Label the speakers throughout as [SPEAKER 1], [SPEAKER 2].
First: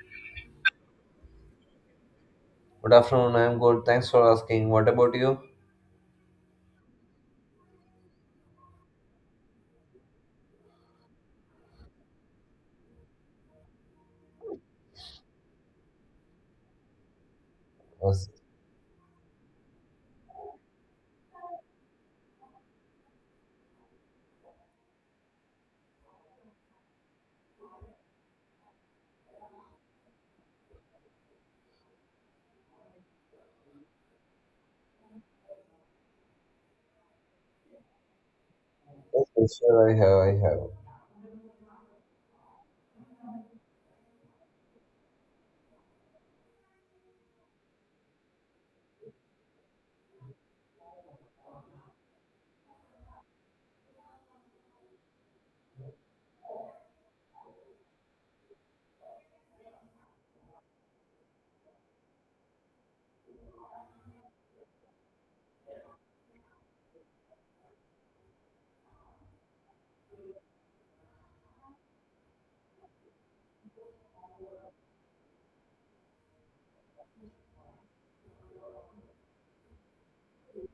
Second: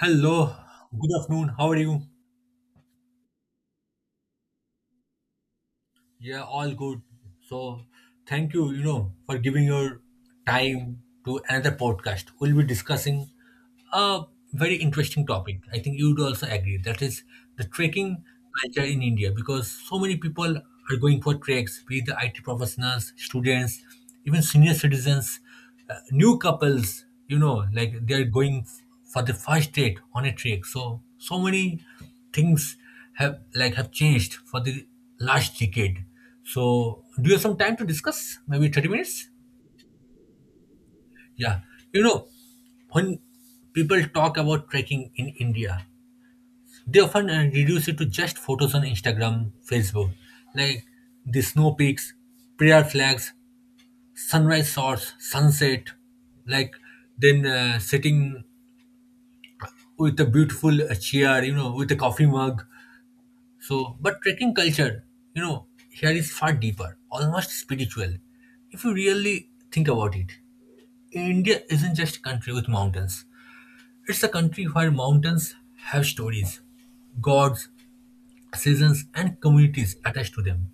[SPEAKER 1] Hello, good afternoon. How are you?
[SPEAKER 2] Good afternoon. I am good. Thanks for asking. What about you?
[SPEAKER 1] Yeah, all good. So, thank you, you know, for giving your time to another podcast. We'll be discussing a very interesting topic. I think you'd also agree. That is the trekking
[SPEAKER 2] Yes,
[SPEAKER 1] culture in India because so many people are going for treks, be it the IT professionals, students, even senior citizens, new couples, like they are going for the first date on a trek. So many things have changed for the last decade. So do you have some time to discuss? Maybe 30
[SPEAKER 2] yes,
[SPEAKER 1] minutes?
[SPEAKER 2] yes, sure. I have. I have.
[SPEAKER 1] Yeah. You know, when people talk about trekking in India, they often reduce it to just photos on Instagram, Facebook, like the snow peaks, prayer flags, sunrise shots, sunset, like then sitting with a beautiful chair, you know, with a coffee mug. So, but trekking culture, you know, here is far deeper, almost spiritual. If you really think about it, India isn't just a country with mountains, it's a country where mountains have stories, gods, seasons, and communities attached to them.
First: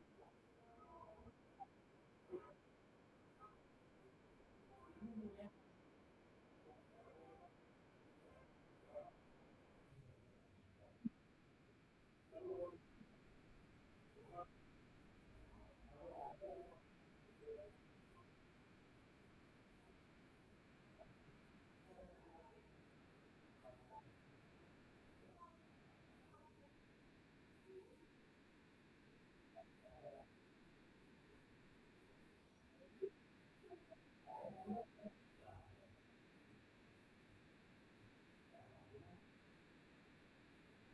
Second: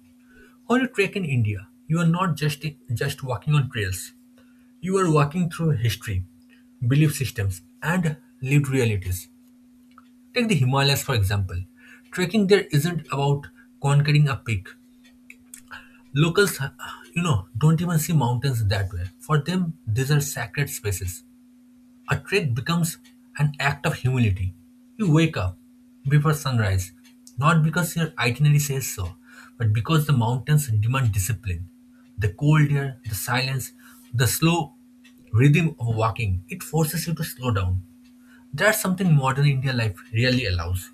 [SPEAKER 1] When you trek in India, you are not just walking on trails, you are walking through history, belief systems, and lived realities. Take the Himalayas, for example. Trekking there isn't about conquering a peak. Locals, you know, don't even see mountains that way. For them, these are sacred spaces. A trek becomes an act of humility. You wake up before sunrise, not because your itinerary says so, but because the mountains demand discipline. The cold air, the silence, the slow rhythm of walking, it forces you to slow down. That's something modern India life really allows.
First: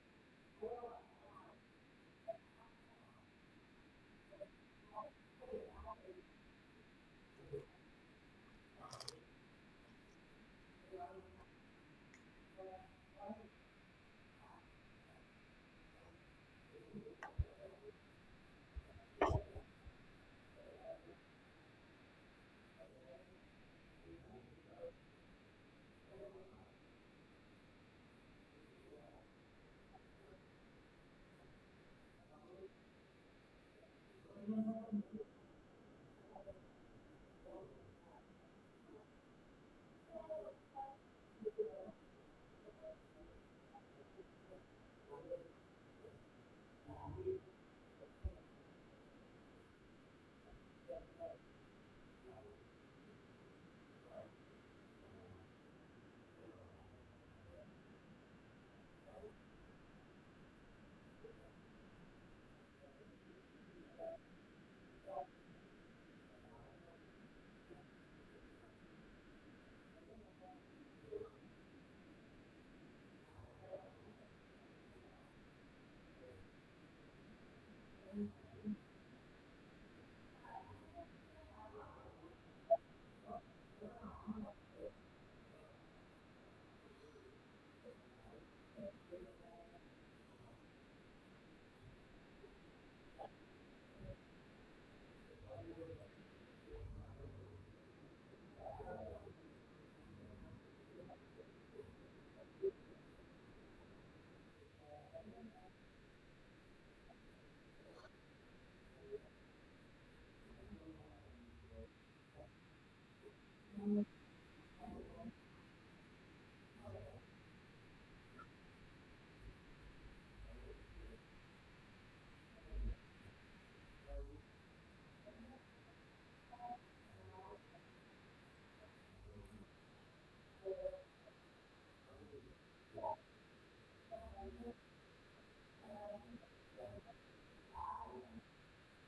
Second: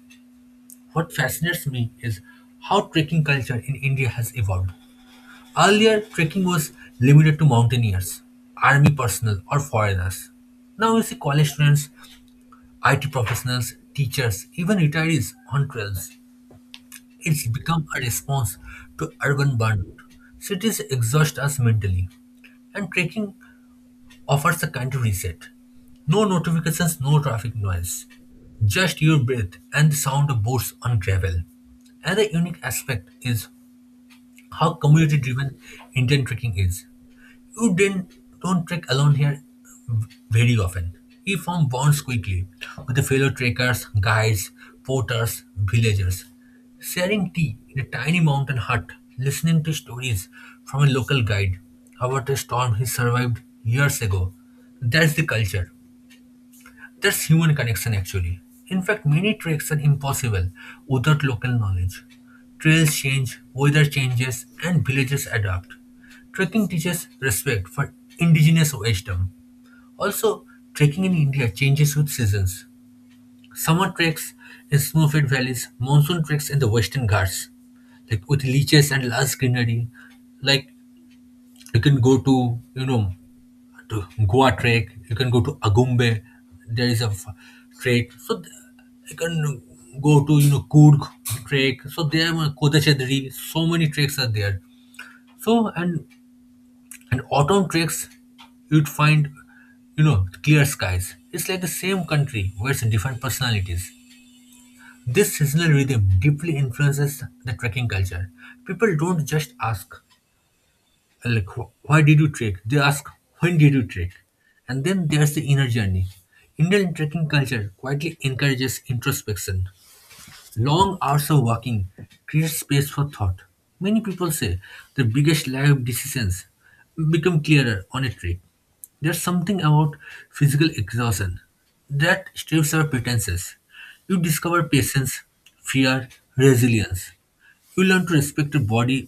[SPEAKER 1] What fascinates me is how trekking culture in India has evolved. Earlier, trekking was limited to mountaineers, army personnel, or foreigners. Now you see college students, IT professionals, teachers, even retirees on trails. It's become a response to urban burnout. Cities exhaust us mentally, and trekking offers a kind of reset. No notifications, no traffic noise. Just your breath and the sound of boots on gravel. Another unique aspect is how community driven Indian trekking is. You didn't don't trek alone here very often. He formed bonds quickly with the fellow trekkers, guides, porters, villagers. Sharing tea in a tiny mountain hut, listening to stories from a local guide about a storm he survived years ago. That's the culture. That's human connection, actually. In fact, many treks are impossible without local knowledge. Trails change, weather changes, and villages adapt. Trekking teaches respect for indigenous wisdom. Also, trekking in India changes with seasons. Summer treks in snow-fed valleys, monsoon treks in the Western Ghats, like with leeches and lush greenery. Like you can go to you know to Goa trek. You can go to Agumbe. There is a trek. So you can go to Kurg trek. So there are Kodachedri. So many treks are there. So and autumn treks, you'd find clear skies. It's like the same country with different personalities. This seasonal rhythm deeply influences the trekking culture. People don't just ask, like why did you trek, they ask when did you trek. And then there's the inner journey. Indian trekking culture quietly encourages introspection. Long hours of walking create space for thought. Many people say the biggest life decisions become clearer on a trek. There's something about physical exhaustion that strips our pretenses. You discover patience, fear, resilience. You learn to respect your body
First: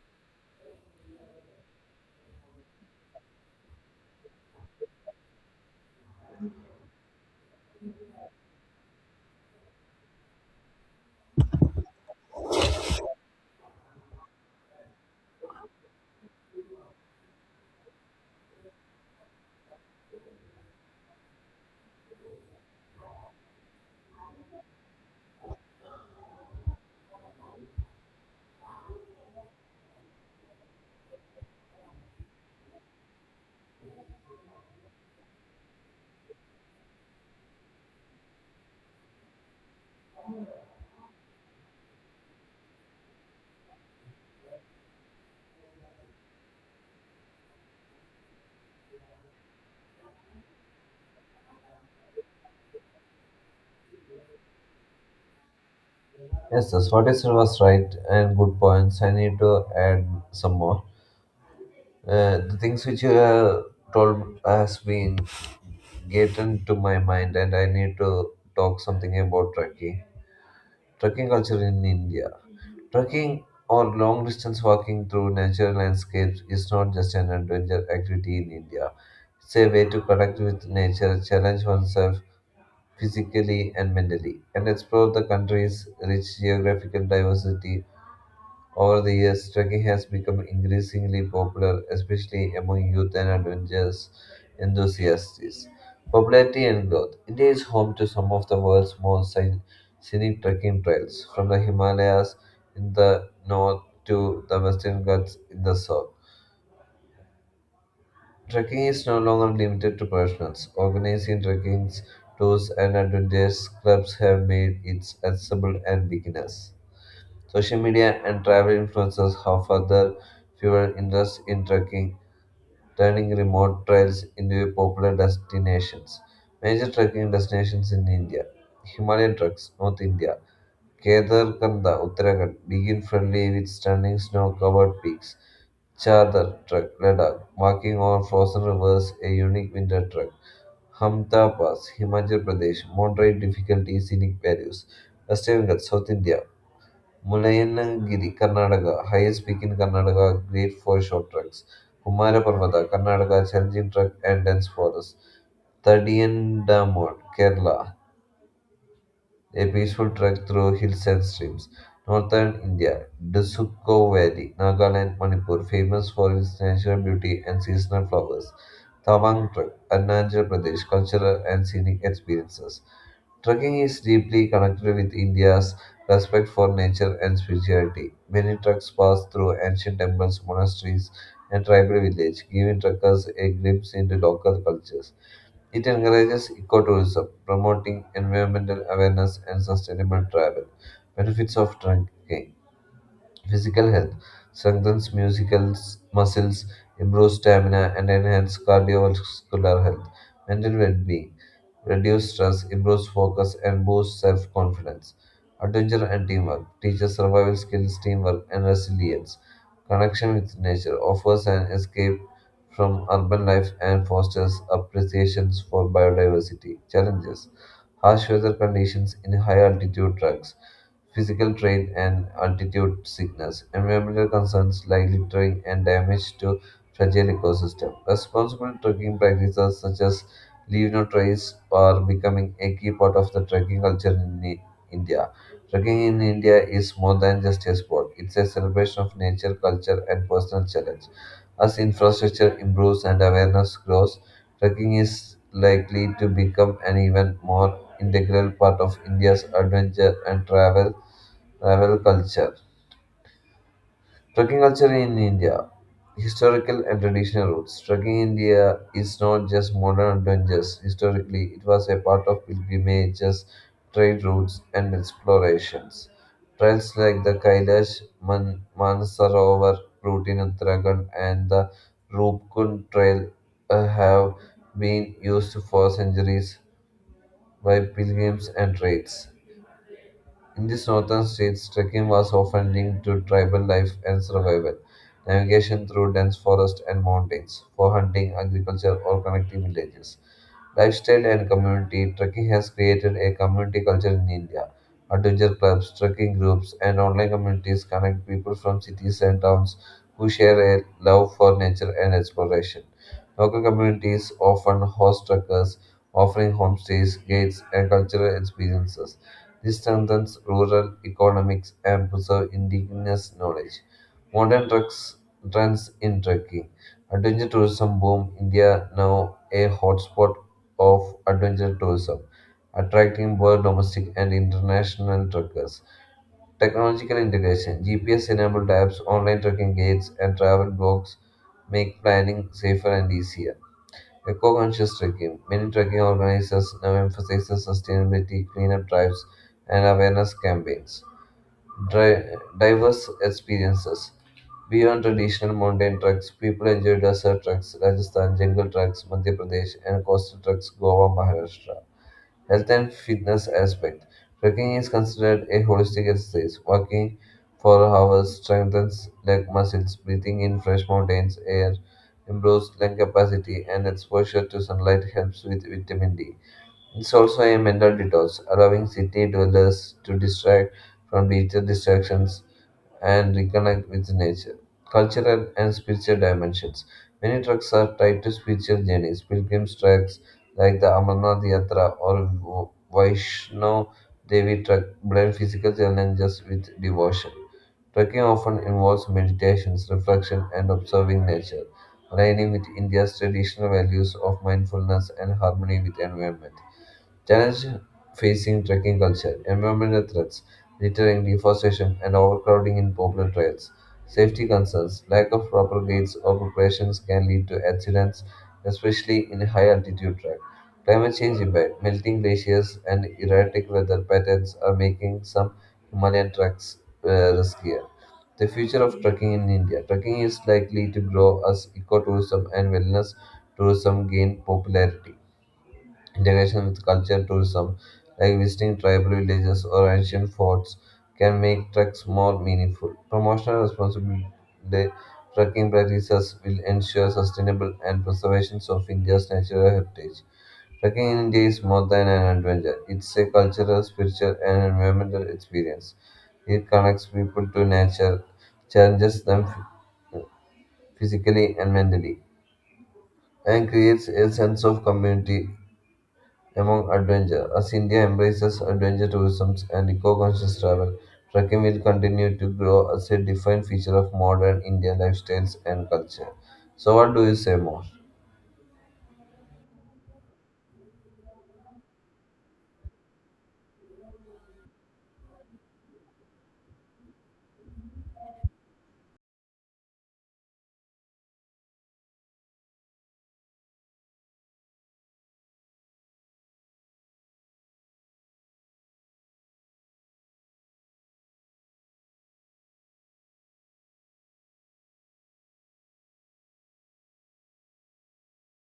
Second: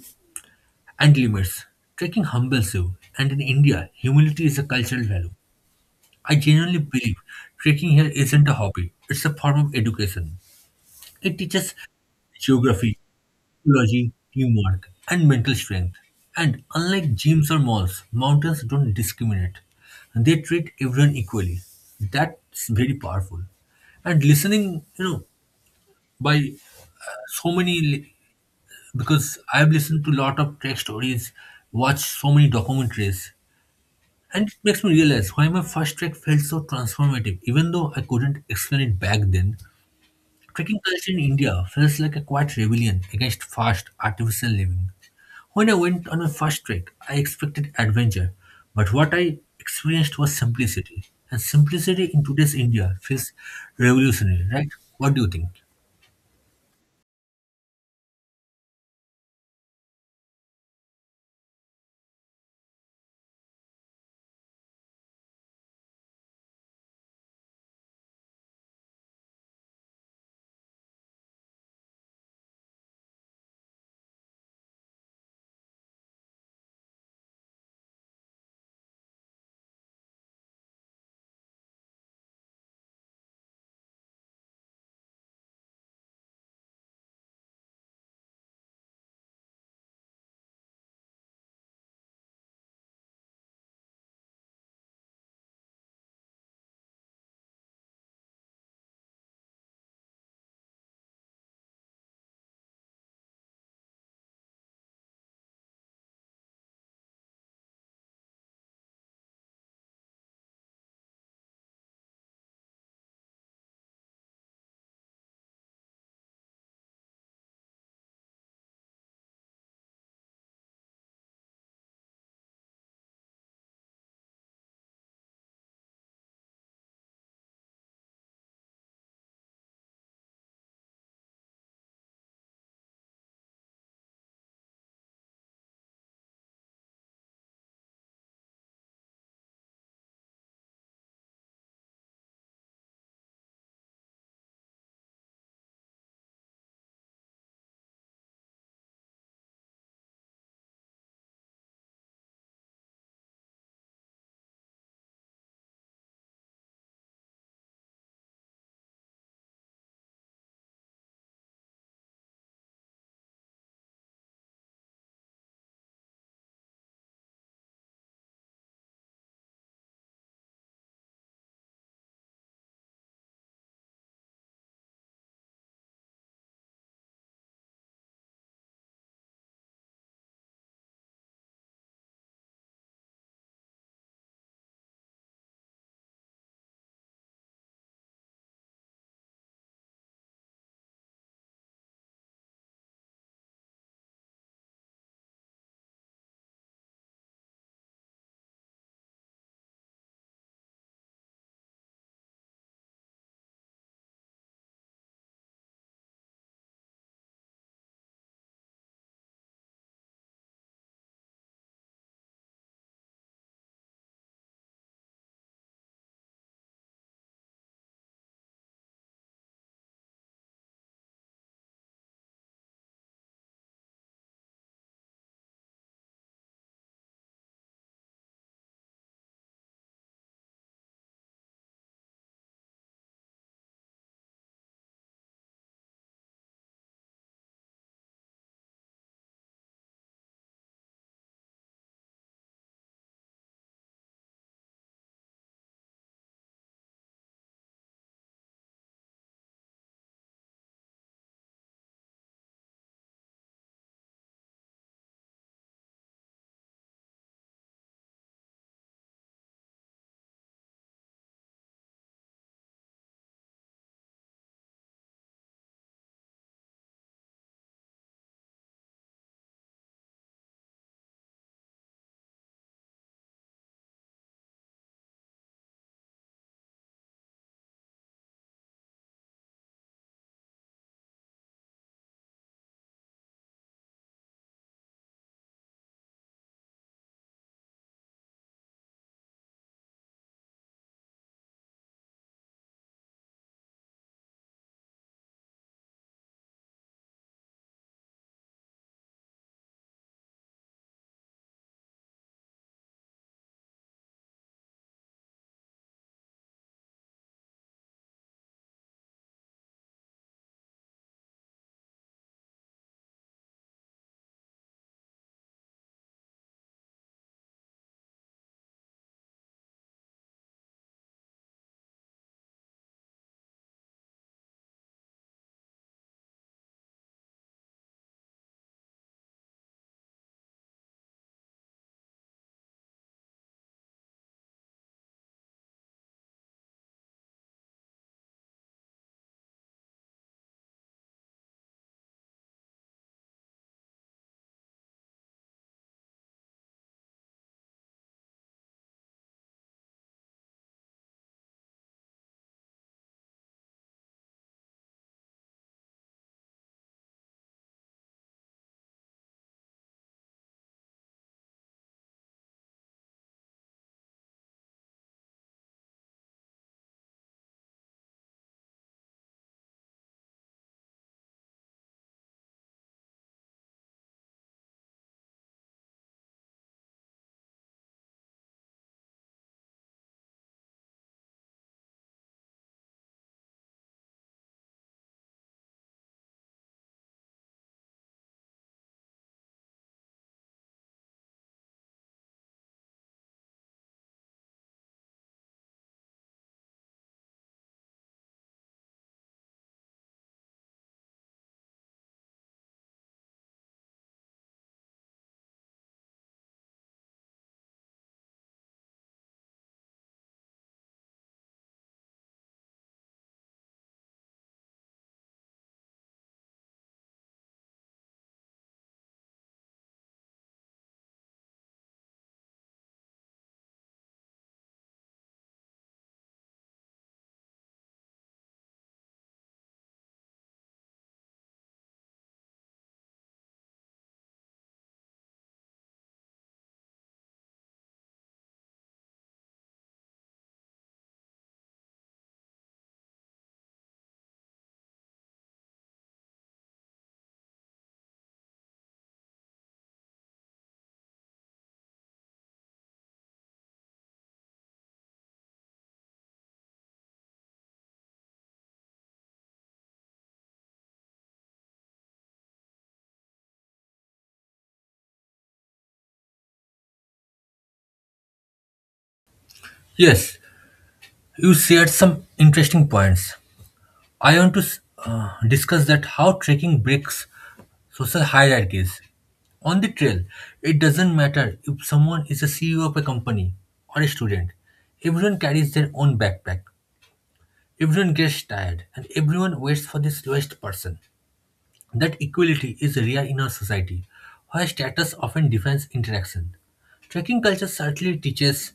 [SPEAKER 1] and limits. Trekking humbles you, and in India, humility is a cultural value. I genuinely believe trekking here isn't a hobby, it's a form of education. It teaches geography, ecology, teamwork, and mental strength. And unlike gyms or malls, mountains don't discriminate, they treat everyone equally. That's very powerful. And listening, you know, by so many, because I've listened to a lot of trek stories, watched so many documentaries. And it makes me realize why my first trek felt so transformative. Even though I couldn't explain it back then, trekking culture in India feels like a quiet rebellion against fast, artificial living. When I went on my first trek, I expected adventure, but what I experienced was simplicity. And simplicity in today's India feels revolutionary, right? What do you think?
[SPEAKER 2] Yes, yes. What you said was right and good points. I need to add some more. The things which you have told has been getting to my mind, and I need to talk something about trekking. Trekking culture in India. Trekking or long distance walking through natural landscapes is not just an adventure activity in India. It's a way to connect with nature, challenge oneself, physically and mentally, and explore the country's rich geographical diversity. Over the years, trekking has become increasingly popular, especially among youth and adventurous enthusiasts. Popularity and growth. India is home to some of the world's most scenic trekking trails, from the Himalayas in the north to the Western Ghats in the south. Trekking is no longer limited to professionals. Organizing trekking tours and adventures clubs have made it accessible and beginners. Social media and travel influencers have further fueled interest in trekking, turning remote trails into popular destinations. Major trekking destinations in India: Himalayan treks, North India, Kedarkanda, Uttarakhand, begin friendly with stunning snow covered peaks. Charder Trek, Ladakh, walking over frozen rivers, a unique winter trek. Hamta Pass, Himachal Pradesh, moderate difficulty, scenic values. Western Ghats, South India, Mulayanagiri, Karnataka, highest peak in Karnataka, great for short treks. Kumara Parvata, Karnataka, challenging trek and dense forest. Thaddiyan Damod, Kerala, a peaceful trek through hills and streams. Northern India, Dasuko Valley, Nagaland, Manipur, famous for its natural beauty and seasonal flowers. Tawang Trek, Arunachal Pradesh, cultural and scenic experiences. Trekking is deeply connected with India's respect for nature and spirituality. Many treks pass through ancient temples, monasteries, and tribal villages, giving trekkers a glimpse into local cultures. It encourages ecotourism, promoting environmental awareness and sustainable travel. Benefits of trekking. Physical health strengthens musical muscles, improves stamina, and enhances cardiovascular health. Mental well-being reduces stress, improves focus, and boosts self-confidence. Adventure and teamwork teaches survival skills, teamwork, and resilience. Connection with nature offers an escape from urban life and fosters appreciations for biodiversity. Challenges: harsh weather conditions in high altitude tracks, physical strain, and altitude sickness. Environmental concerns like littering and damage to fragile ecosystem. Responsible trekking practices such as leave no trace are becoming a key part of the trekking culture in India. Trekking in India is more than just a sport. It's a celebration of nature, culture, and personal challenge. As infrastructure improves and awareness grows, trekking is likely to become an even more integral part of India's adventure and travel culture. Trekking culture in India, historical and traditional roots. Trekking in India is not just modern adventures. Historically, it was a part of pilgrimages, trade routes, and explorations. Trails like the Manasarovar route in Uttarakhand and the Rupkund Trail have been used for centuries by pilgrims and trades. In these northern states, trekking was often linked to tribal life and survival, navigation through dense forests and mountains, for hunting, agriculture, or connecting villages. Lifestyle and community: trekking has created a community culture in India. Adventure clubs, trekking groups, and online communities connect people from cities and towns who share a love for nature and exploration. Local communities often host trekkers, offering homestays, guides, and cultural experiences. This strengthens rural economics and preserves indigenous knowledge. Modern trucks trends in trekking. Adventure tourism boom. India now a hotspot of adventure tourism, attracting both domestic and international trekkers. Technological integration. GPS-enabled apps, online trekking guides, and travel blogs make planning safer and easier. A eco-conscious trekking. Many trekking organizers now emphasize sustainability, cleanup drives, and awareness campaigns. Dri- Diverse experiences. Beyond traditional mountain treks, people enjoy desert treks, Rajasthan, jungle treks, Madhya Pradesh, and coastal treks, Goa, Maharashtra. Health and fitness aspect. Trekking is considered a holistic exercise. Walking for hours strengthens leg muscles, breathing in fresh mountains air improves lung capacity, and exposure to sunlight helps with vitamin D. It's also a mental detox, allowing city dwellers to distract from digital distractions and reconnect with nature. Cultural and spiritual dimensions. Many treks are tied to spiritual journeys. Pilgrims treks like the Amarnath Yatra or Vaishno Devi trek blend physical challenges with devotion. Trekking often involves meditations, reflection, and observing nature, aligning with India's traditional values of mindfulness and harmony with environment. Challenges facing trekking culture: environmental threats, littering, deforestation, and overcrowding in popular trails. Safety concerns, lack of proper guides or preparations can lead to accidents, especially in high altitude track. Climate change impact, melting glaciers and erratic weather patterns are making some Himalayan tracks riskier. The future of trekking in India. Trekking is likely to grow as ecotourism and wellness tourism gain popularity. Integration with culture tourism, like visiting tribal villages or ancient forts, can make treks more meaningful. Promotional responsibility trekking practices will ensure sustainable and preservation of India's natural heritage. Trekking in India is more than an adventure. It's a cultural, spiritual, and environmental experience. It connects people to nature, challenges them physically and mentally, and creates a sense of community among adventure. As India embraces adventure tourism and eco-conscious travel, trekking will continue to grow as a defined feature of modern Indian lifestyles and culture. So, what do you say more?
[SPEAKER 1] Yes, you shared some interesting points. I want to discuss that how trekking breaks social hierarchies. On the trail, it doesn't matter if someone is a CEO of a company or a student. Everyone carries their own backpack. Everyone gets tired and everyone waits for the slowest person. That equality is rare in our society, where status often defines interaction. Trekking culture certainly teaches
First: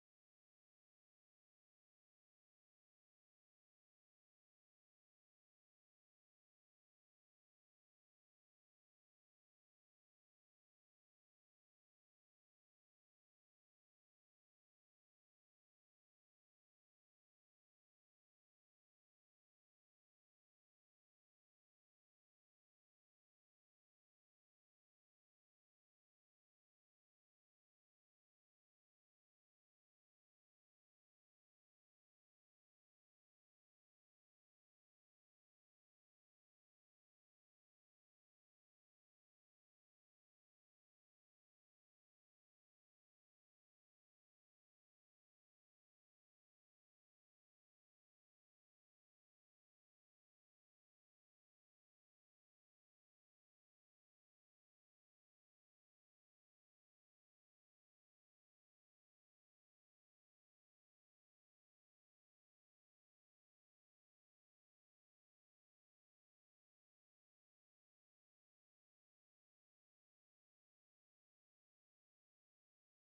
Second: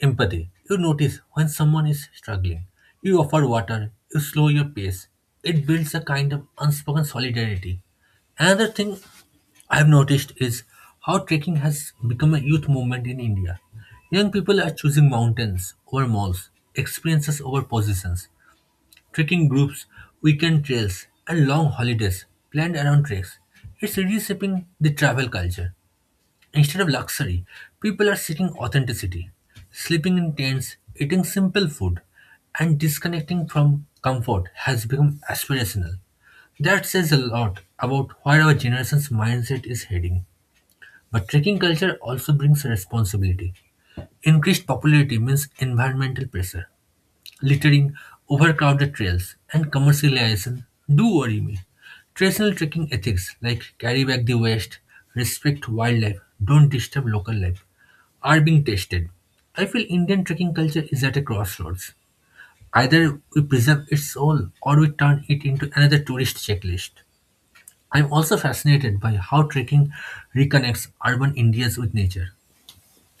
[SPEAKER 1] empathy. You notice when someone is struggling. You offer water. You slow your pace. It builds a kind of unspoken solidarity. Another thing I've noticed is how trekking has become a youth movement in India. Young people are choosing mountains over malls, experiences over positions, trekking groups, weekend trails, and long holidays planned around treks. It's reshaping the travel culture. Instead of luxury, people are seeking authenticity, sleeping in tents, eating simple food, and disconnecting from comfort has become aspirational. That says a lot about where our generation's mindset is heading. But trekking culture also brings responsibility. Increased popularity means environmental pressure, littering, overcrowded trails, and commercialization do worry me. Traditional trekking ethics like carry back the waste, respect wildlife, don't disturb local life are being tested. I feel Indian trekking culture is at a crossroads. Either we preserve its soul or we turn it into another tourist checklist. I'm also fascinated by how trekking reconnects urban Indians with nature.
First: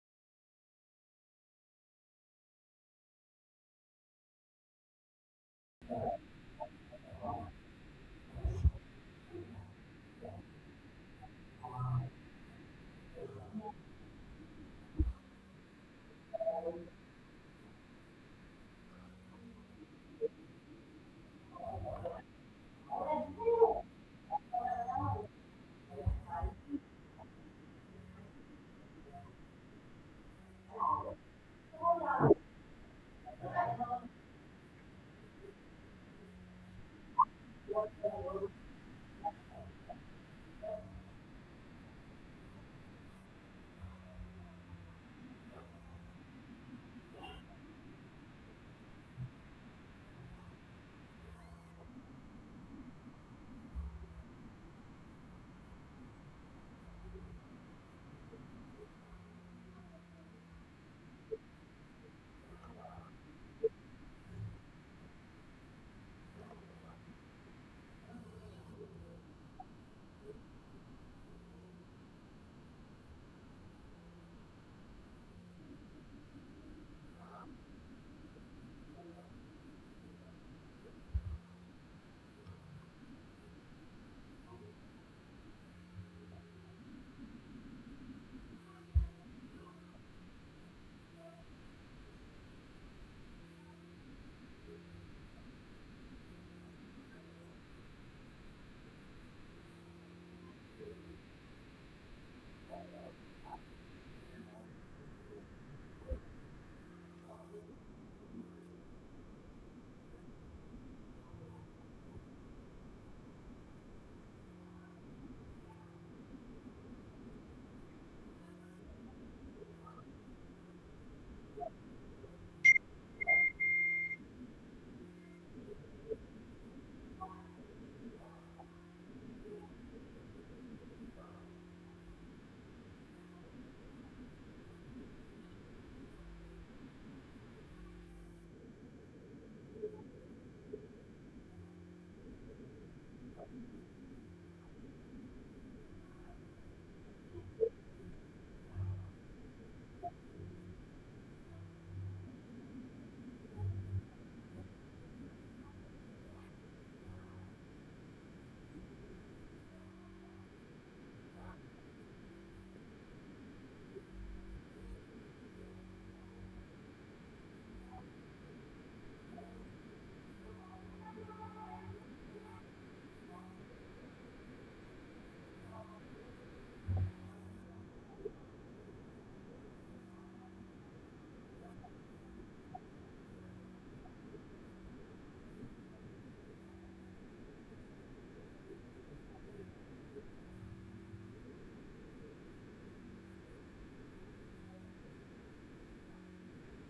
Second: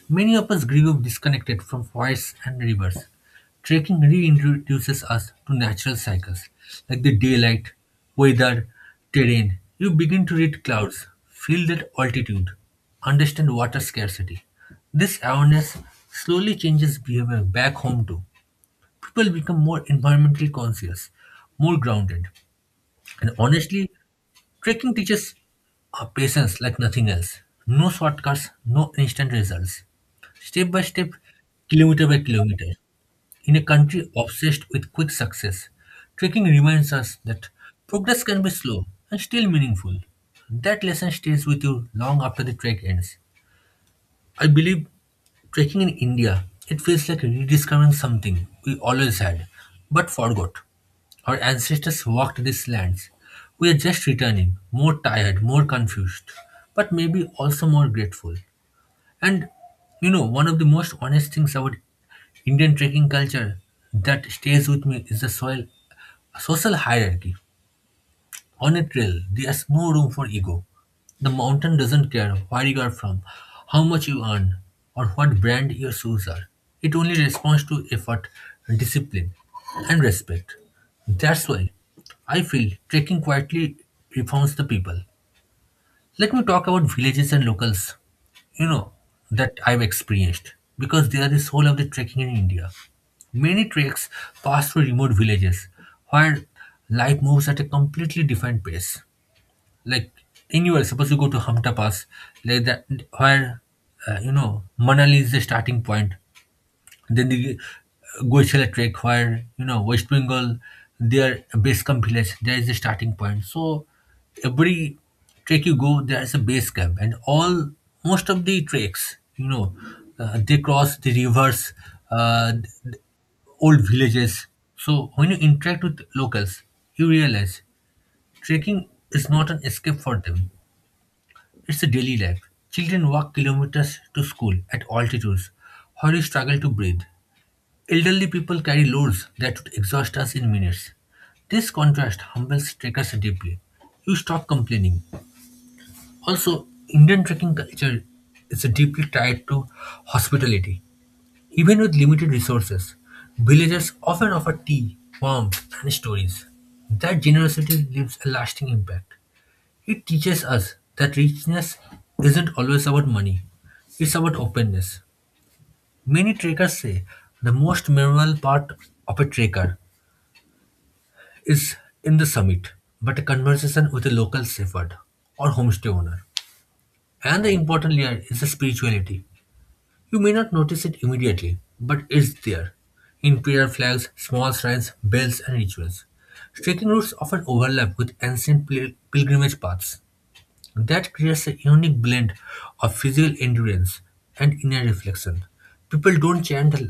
[SPEAKER 1] Many of us grew up disconnected from forests and rivers. Trekking reintroduces us to natural cycles like the daylight, weather, terrain. You begin to read clouds, feel that altitude, understand water scarcity. This awareness slowly changes behavior back home too. People become more environmentally conscious, more grounded, and honestly, trekking teaches patience like nothing else. No shortcuts, no instant results, step by step, kilometer by kilometer. In a country obsessed with quick success, trekking reminds us that progress can be slow and still meaningful. That lesson stays with you long after the trek ends. I believe trekking in India, it feels like rediscovering something we always had but forgot. Our ancestors walked these lands. We are just returning, more tired, more confused, but maybe also more grateful. And you know, one of the most honest things about Indian trekking culture that stays with me is the soil social hierarchy. On a trail, there's no room for ego. The mountain doesn't care where you are from, how much you earn, or what brand your shoes are. It only responds to effort, discipline, and respect. That's why I feel trekking quietly reforms the people. Let me talk about villages and locals, you know, that I've experienced because they are the soul of the trekking in India. Many treks pass through remote villages where life moves at a completely different pace. Like in anywhere, suppose you go to Hamta Pass, like that, where you know Manali is the starting point, then the Goisela Trek, where you know West Bengal, their base camp village, there is a starting point. So every trek you go, there is a base camp, and all most of the treks, you know, they cross the rivers, uh, th- old villages. So when you interact with locals, you realize trekking is not an escape for them. It's a daily life. Children walk kilometers to school at altitudes, where you struggle to breathe. Elderly people carry loads that would exhaust us in minutes. This contrast humbles trekkers deeply. You stop complaining. Also, Indian trekking culture is deeply tied to hospitality. Even with limited resources, villagers often offer tea, warmth, and stories. That generosity leaves a lasting impact. It teaches us that richness isn't always about money, it's about openness. Many trekkers say the most memorable part of a trekker is in the summit, but a conversation with a local shepherd or homestay owner. And the important layer is the spirituality. You may not notice it immediately, but it's there. In prayer flags, small shrines, bells, and rituals. Trekking routes often overlap with ancient pilgrimage paths. That creates a unique blend of physical endurance and inner reflection. People don't chant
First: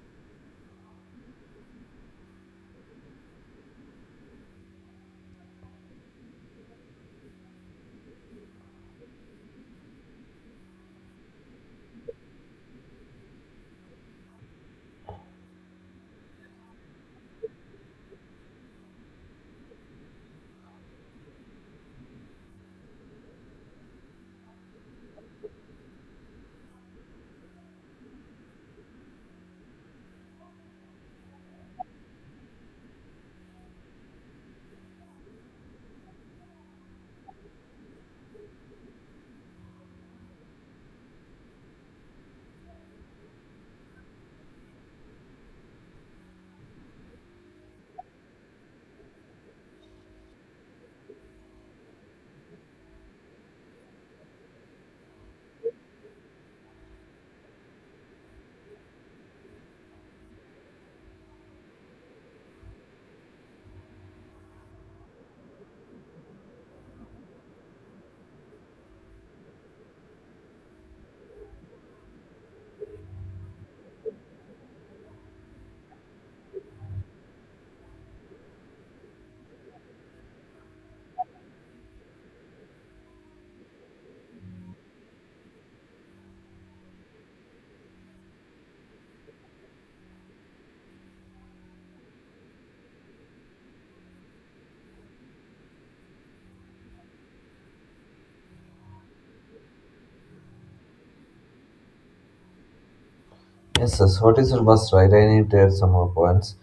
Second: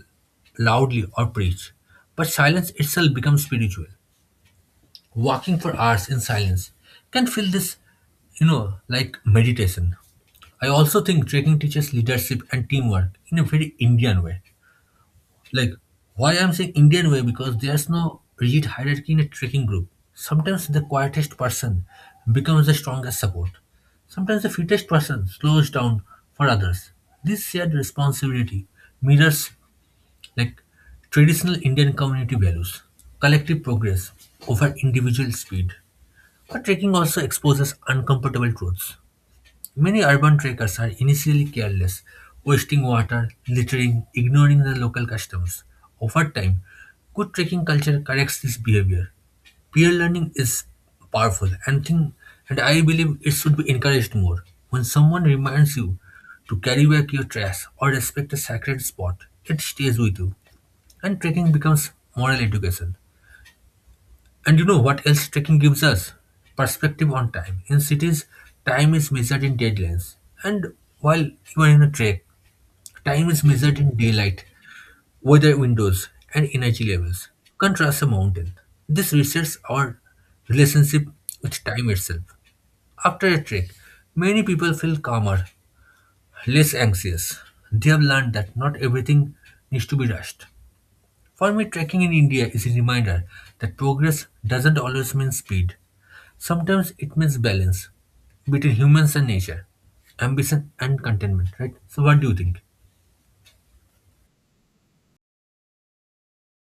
[SPEAKER 1] loudly or preach, but silence itself becomes spiritual. Walking for hours in silence can feel this, you know, like meditation. I also think trekking teaches leadership and teamwork in a very Indian way. Like, why I'm saying Indian way? Because there's no rigid hierarchy in a trekking group. Sometimes the quietest person becomes the strongest support. Sometimes the fittest person slows down for others. This shared responsibility mirrors like traditional Indian community values, collective progress over individual speed. But trekking also exposes uncomfortable truths. Many urban trekkers are initially careless, wasting water, littering, ignoring the local customs. Over time, good trekking culture corrects this behavior. Peer learning is powerful, and I believe it should be encouraged more. When someone reminds you to carry back your trash or respect a sacred spot, it stays with you, and trekking becomes moral education. And you know what else trekking gives us? Perspective on time. In cities, time is measured in deadlines. And while you are in a trek, time is measured in daylight, weather windows, and energy levels. Contrast a mountain. This resets our relationship with time itself. After a trek, many people feel calmer, less anxious. They have learned that not everything needs to be rushed. For me, trekking in India is a reminder that progress doesn't always mean speed. Sometimes it means balance between humans and nature, ambition and contentment, right? So, what do you think?
[SPEAKER 2] Yes, sir. So, what is your bus ride? I need to add some more points.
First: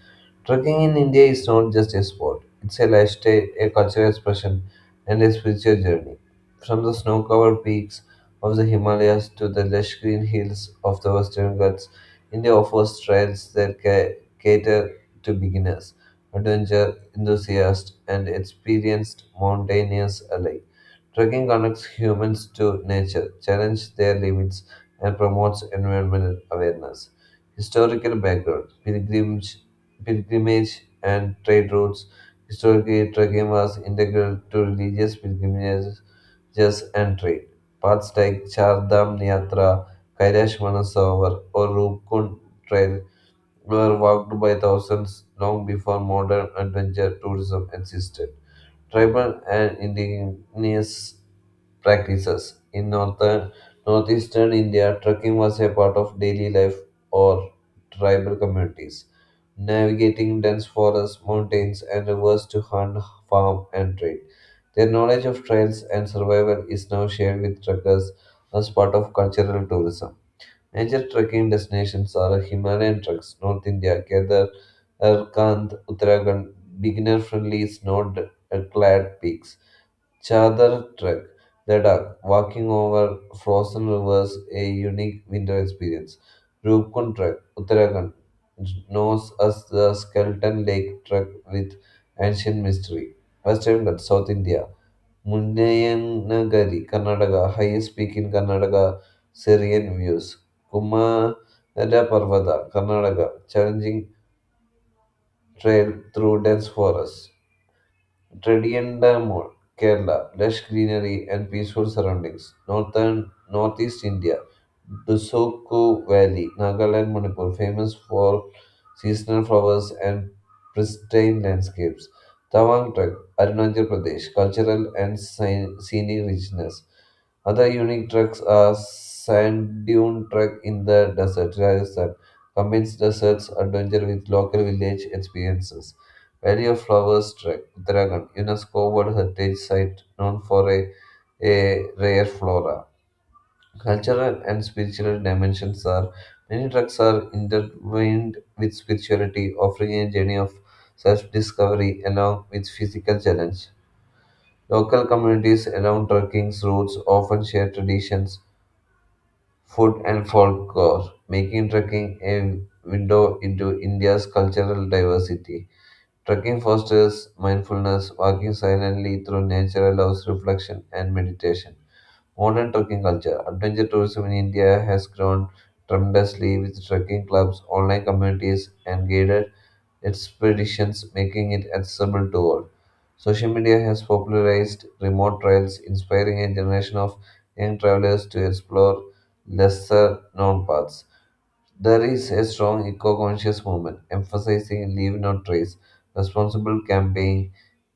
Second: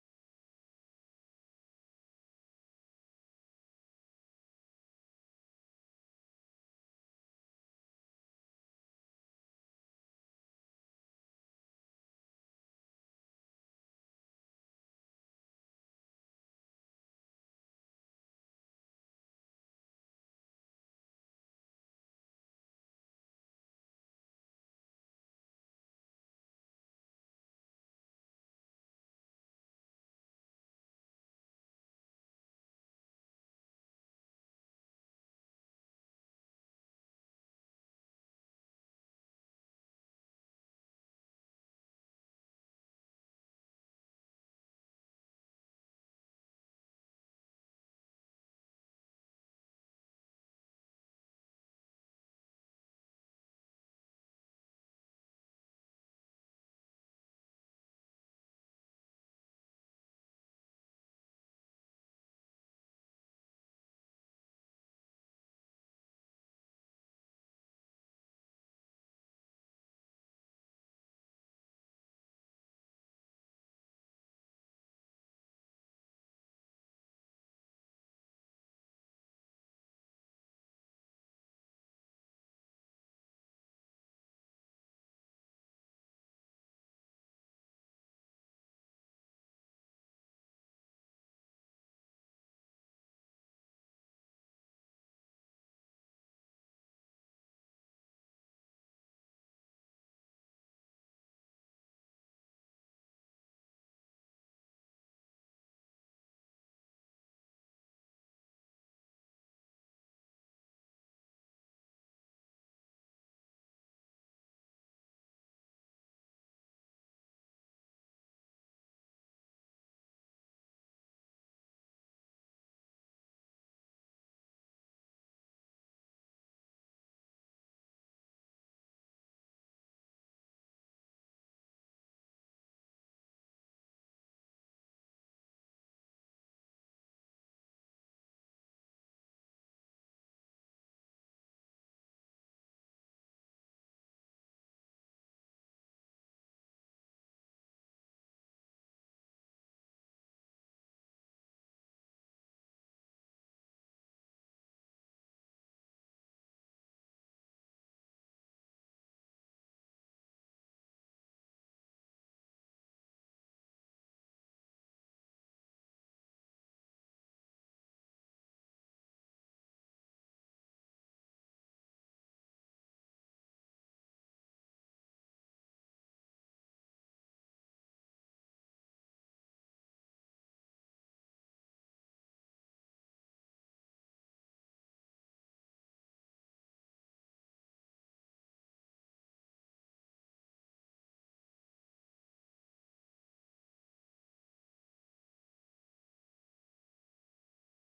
[SPEAKER 2] Trekking in India is not just a sport, it's a lifestyle, a cultural expression, and a spiritual journey. From the snow covered peaks of the Himalayas to the lush green hills of the Western Ghats, India offers trails that cater to beginners, adventure enthusiasts, and experienced mountaineers alike. Trekking connects humans to nature, challenges their limits, and promotes environmental awareness. Historical background, pilgrimage and trade routes. Historically, trekking was integral to religious pilgrimages and trade. Paths like Char Dham Yatra, Kailash Manasarovar, or Rupkund Trail were walked by thousands long before modern adventure tourism existed. Tribal and indigenous practices. In northern northeastern India, trekking was a part of daily life or tribal communities, navigating dense forests, mountains, and rivers to hunt, farm, and trade. Their knowledge of trails and survival is now shared with trekkers as part of cultural tourism. Major trekking destinations are Himalayan treks, North India, Kedar, Erkand, Uttarakhand, beginner-friendly snow-clad peaks. Chadar Trek, Ladakh, walking over frozen rivers, a unique winter experience. Rupkund Trek, Uttarakhand, knows as the Skeleton Lake Trek with ancient mystery. Western Ghats, South India, Munnayanagari, Karnataka, highest peak in Karnataka, serene views. Kumara Parvata, Karnataka, challenging trail through dense forests. Trivandrum, Kerala, lush greenery and peaceful surroundings. Northern Northeast India, Dusoku Valley, Nagaland, Manipur, famous for seasonal flowers and pristine landscapes. Tawang Trek, Arunachal Pradesh, cultural and scenic richness. Other unique treks are sand dune trek in the desert, Rajasthan, combines deserts adventure with local village experiences. Valley of Flowers, Uttarakhand, UNESCO World Heritage Site known for a rare flora. Cultural and spiritual dimensions are many tracks are intertwined with spirituality, offering a journey of self-discovery along with physical challenge. Local communities along trekking routes often share traditions, food, and folklore, making trekking a window into India's cultural diversity. Trekking fosters mindfulness, walking silently through nature allows reflection and meditation. Modern trekking culture. Adventure tourism in India has grown tremendously with trekking clubs, online communities, and guided expeditions, making it accessible to all. Social media has popularized remote trails, inspiring a generation of young travelers to explore lesser known paths. There is a strong eco conscious movement emphasizing leave no trace, responsible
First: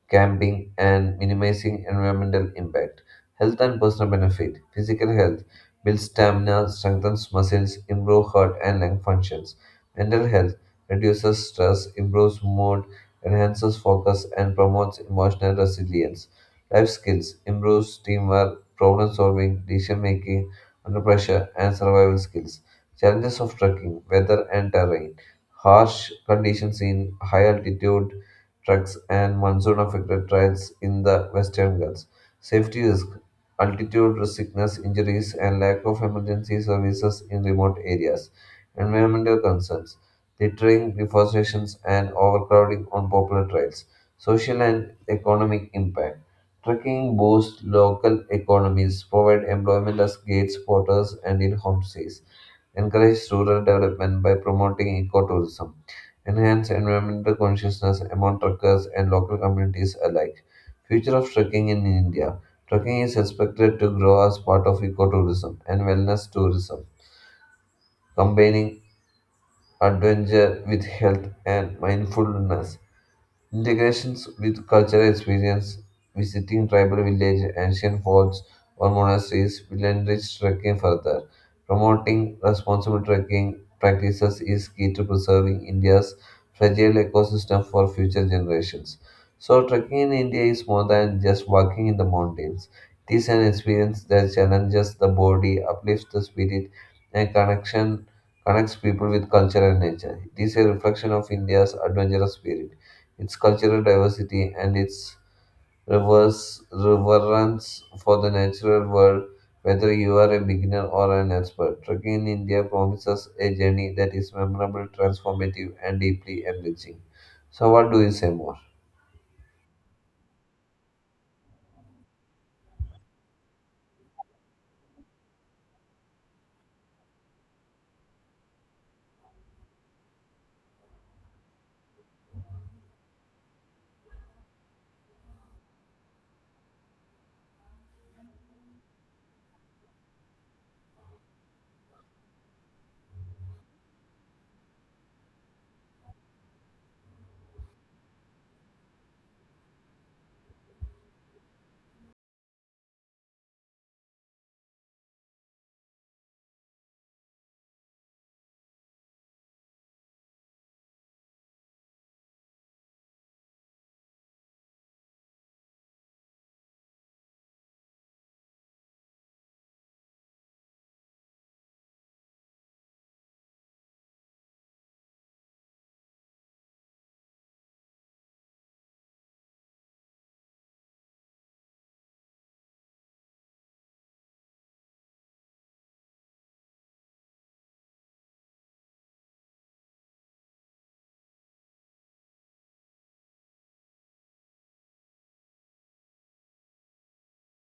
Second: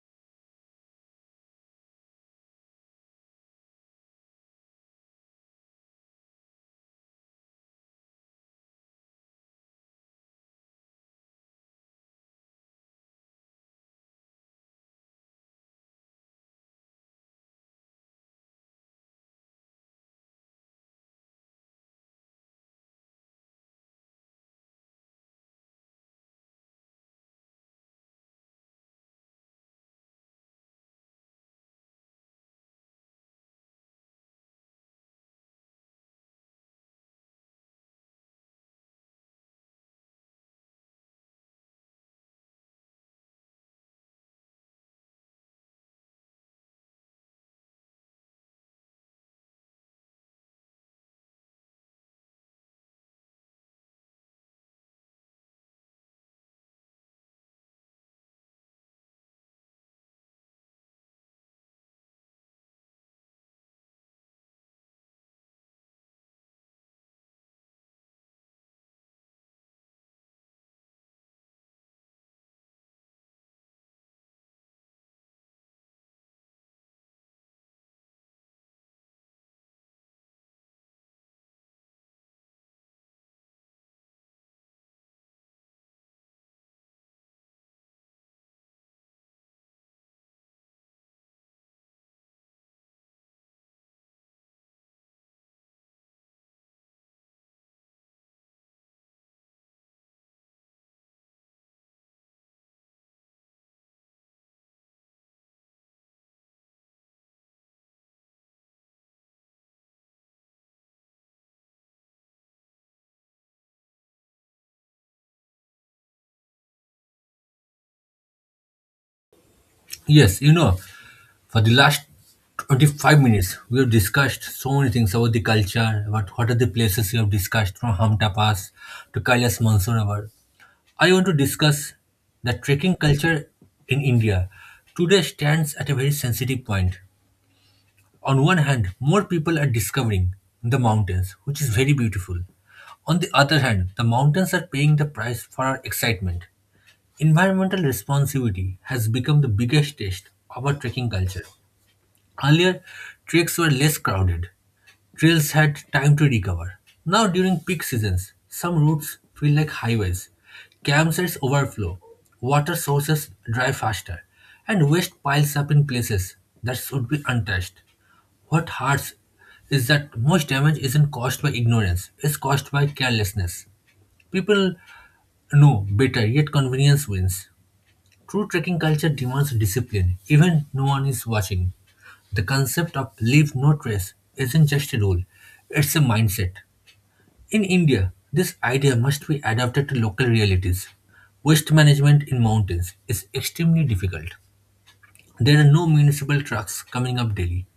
[SPEAKER 2] camping, and minimizing environmental impact. Health and personal benefit physical health builds stamina, strengthens muscles, improves heart and lung functions. Mental health reduces stress, improves mood, enhances focus, and promotes emotional resilience. Life skills improves teamwork, problem solving, decision making under pressure, and survival skills. Challenges of trekking: weather and terrain, harsh conditions in high altitude treks and monsoon affected trails in the Western Ghats, safety risk, altitude sickness, injuries, and lack of emergency services in remote areas, environmental concerns, littering, deforestation, and overcrowding on popular trails, social and economic impact. Trekking boosts local economies, provide employment as guides, porters, and in homestays encourage rural development by promoting ecotourism, enhance environmental consciousness among trekkers and local communities alike. Future of trekking in India. Trekking is expected to grow as part of ecotourism and wellness tourism, combining adventure with health and mindfulness. Integrations with cultural experience, visiting tribal villages, ancient forts or monasteries will enrich trekking further. Promoting responsible trekking practices is key to preserving India's fragile ecosystem for future generations. So, trekking in India is more than just walking in the mountains. It is an experience that challenges the body, uplifts the spirit, and connection connects people with culture and nature. It is a reflection of India's adventurous spirit, its cultural diversity, and its reverse reverence for the natural world, whether you are a beginner or an expert. Trekking in India promises a journey that is memorable, transformative, and deeply enriching. So, what do you say more?
[SPEAKER 1] Yes, you know, for the last 25 minutes, we have discussed so many things about the culture, about what are the places we have discussed, from Hamta Pass to Kailas Mansarovar. I want to discuss the trekking culture in India. Today stands at a very sensitive point. On one hand, more people are discovering the mountains, which is very beautiful. On the other hand, the mountains are paying the price for our excitement. Environmental responsibility has become the biggest test of our trekking culture. Earlier, treks were less crowded, trails had time to recover. Now, during peak seasons, some routes feel like highways, campsites overflow, water sources dry faster, and waste piles up in places that should be untouched. What hurts is that most damage isn't caused by ignorance, it's caused by carelessness. People know better, yet convenience wins. True trekking culture demands discipline, even no one is watching. The concept of leave no trace isn't just a rule, it's a mindset. In India, this idea must be adapted to local realities. Waste management in mountains is extremely difficult. There are no municipal trucks coming up daily.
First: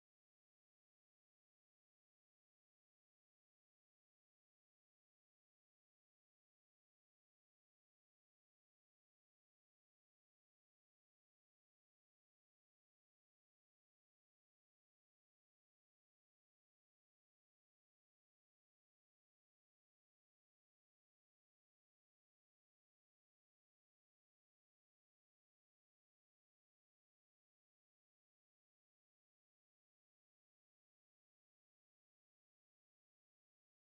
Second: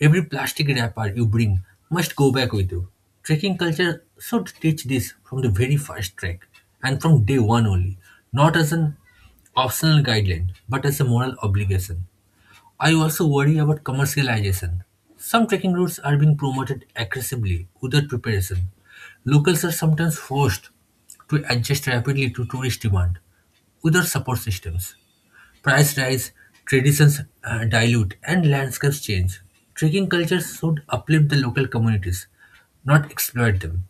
[SPEAKER 1] Every plastic wrapper you bring must go back with you. Trekking culture should teach this from the very first trek and from day one only, not as an optional guideline but as a moral obligation. I also worry about commercialization. Some trekking routes are being promoted aggressively without preparation. Locals are sometimes forced to adjust rapidly to tourist demand without support systems. Price rise, traditions dilute, and landscapes change. Trekking cultures should uplift the local communities, not exploit them.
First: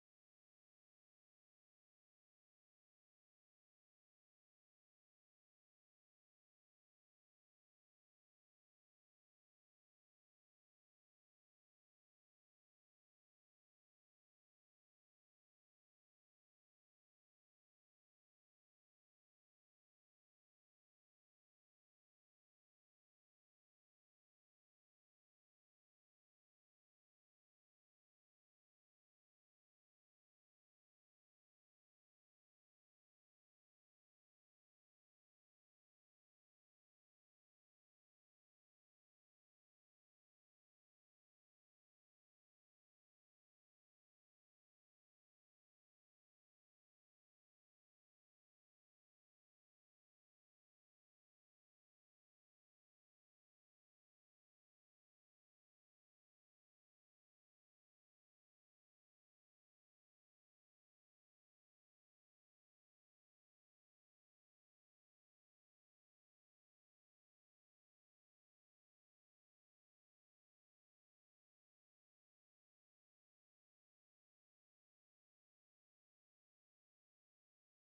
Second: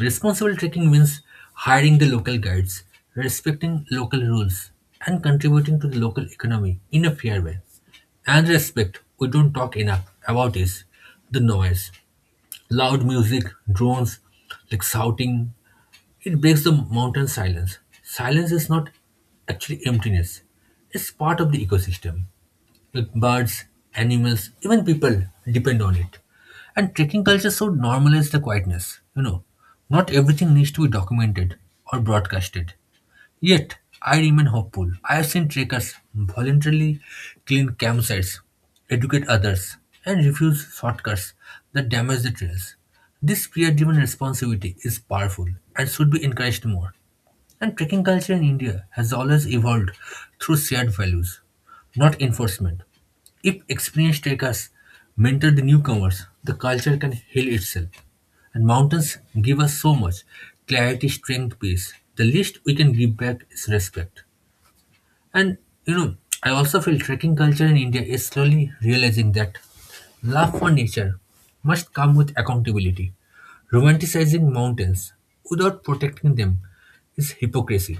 [SPEAKER 1] Responsible trekking means hiring the local guides, respecting local rules, and contributing to the local economy in a fair way. And respect, we don't talk enough about is the noise. Loud music, drones, like shouting, it breaks the mountain silence. Silence is not actually emptiness, it's part of the ecosystem. Like birds, animals, even people depend on it. And trekking culture should normalize the quietness. You know, not everything needs to be documented or broadcasted. Yet, I remain hopeful. I have seen trekkers voluntarily clean campsites, educate others, and refuse shortcuts that damage the trails. This peer driven responsibility is powerful and should be encouraged more. And trekking culture in India has always evolved through shared values, not enforcement. If experienced trekkers mentor the newcomers, the culture can heal itself. And mountains give us so much clarity, strength, peace. The least we can give back is respect. And you know, I also feel trekking culture in India is slowly realizing that love for nature must come with accountability. Romanticizing mountains without protecting them is hypocrisy.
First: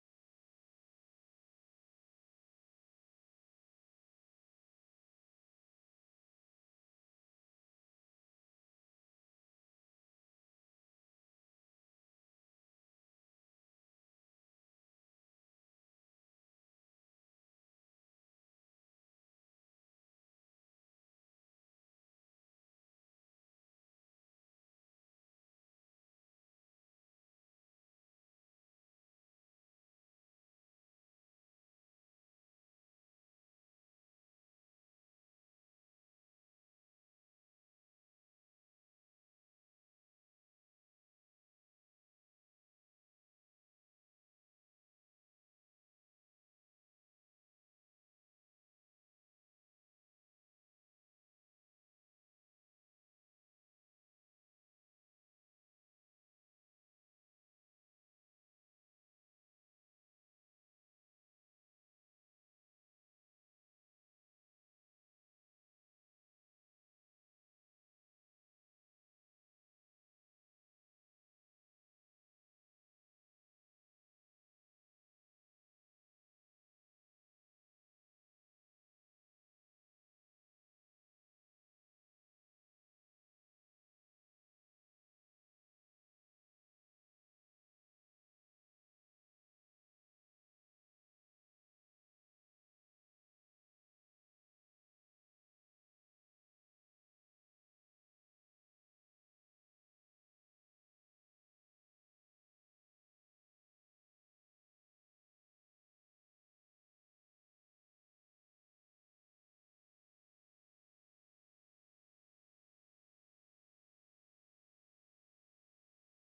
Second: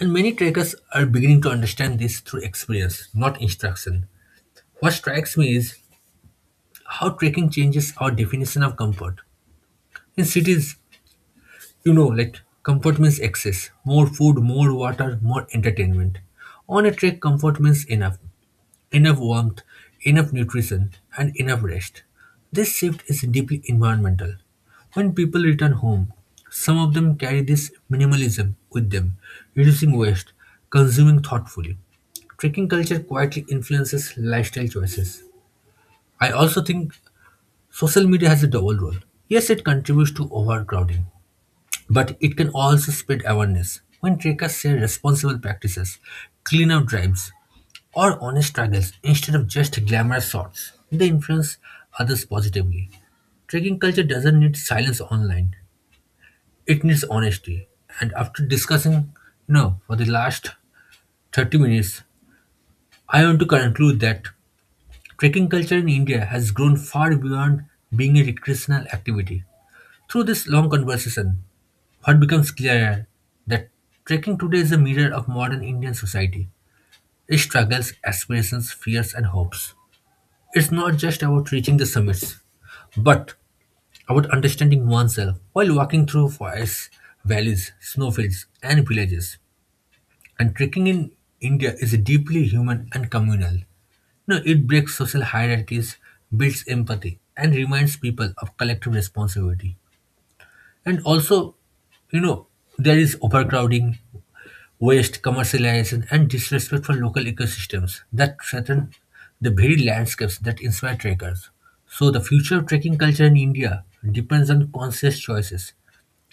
[SPEAKER 1] And many trekkers are beginning to understand this through experience, not instruction. What strikes me is how trekking changes our definition of comfort. In cities, you know, like comfort means excess, more food, more water, more entertainment. On a trek, comfort means enough. Enough warmth, enough nutrition, and enough rest. This shift is deeply environmental. When people return home, some of them carry this minimalism with them, reducing waste, consuming thoughtfully. Trekking culture quietly influences lifestyle choices. I also think social media has a double role. Yes, it contributes to overcrowding, but it can also spread awareness. When trekkers share responsible practices, cleanup drives, or honest struggles instead of just glamorous shots, they influence others positively. Trekking culture doesn't need silence online. It needs honesty. And after discussing, you know, for the last 30 minutes, I want to conclude that trekking culture in India has grown far beyond being a recreational activity. Through this long conversation, what becomes clearer that trekking today is a mirror of modern Indian society, its struggles, aspirations, fears, and hopes. It's not just about reaching the summits, but about understanding oneself while walking through forests, valleys, snowfields, and villages. And trekking in India is deeply human and communal. No, it breaks social hierarchies, builds empathy, and reminds people of collective responsibility. And also, you know, there is overcrowding, waste, commercialization, and disrespect for local ecosystems that threaten the very landscapes that inspire trekkers. So, the future of trekking culture in India depends on conscious choices,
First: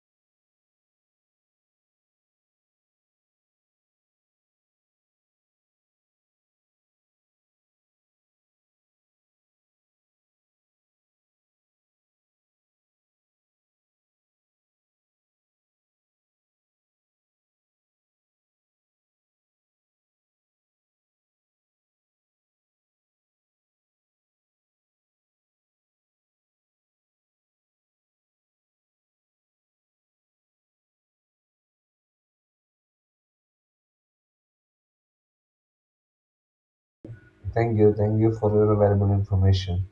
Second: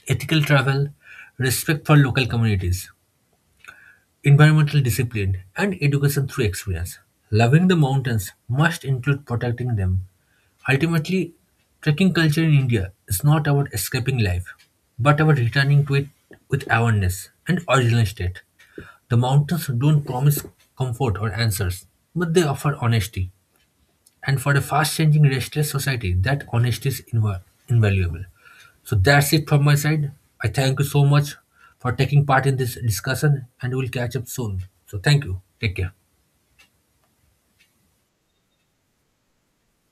[SPEAKER 1] ethical travel, respect for local communities, environmental discipline, and education through experience. Loving the mountains must include protecting them. Ultimately, trekking culture in India is not about escaping life, but about returning to it with awareness and original state. The mountains don't promise comfort or answers, but they offer honesty. And for a fast changing, restless society, that honesty is invaluable. So that's it from my side. I thank you so much for taking part in this discussion, and we'll catch up soon. So thank you. Take care.
[SPEAKER 2] Thank you. Thank you for your valuable information.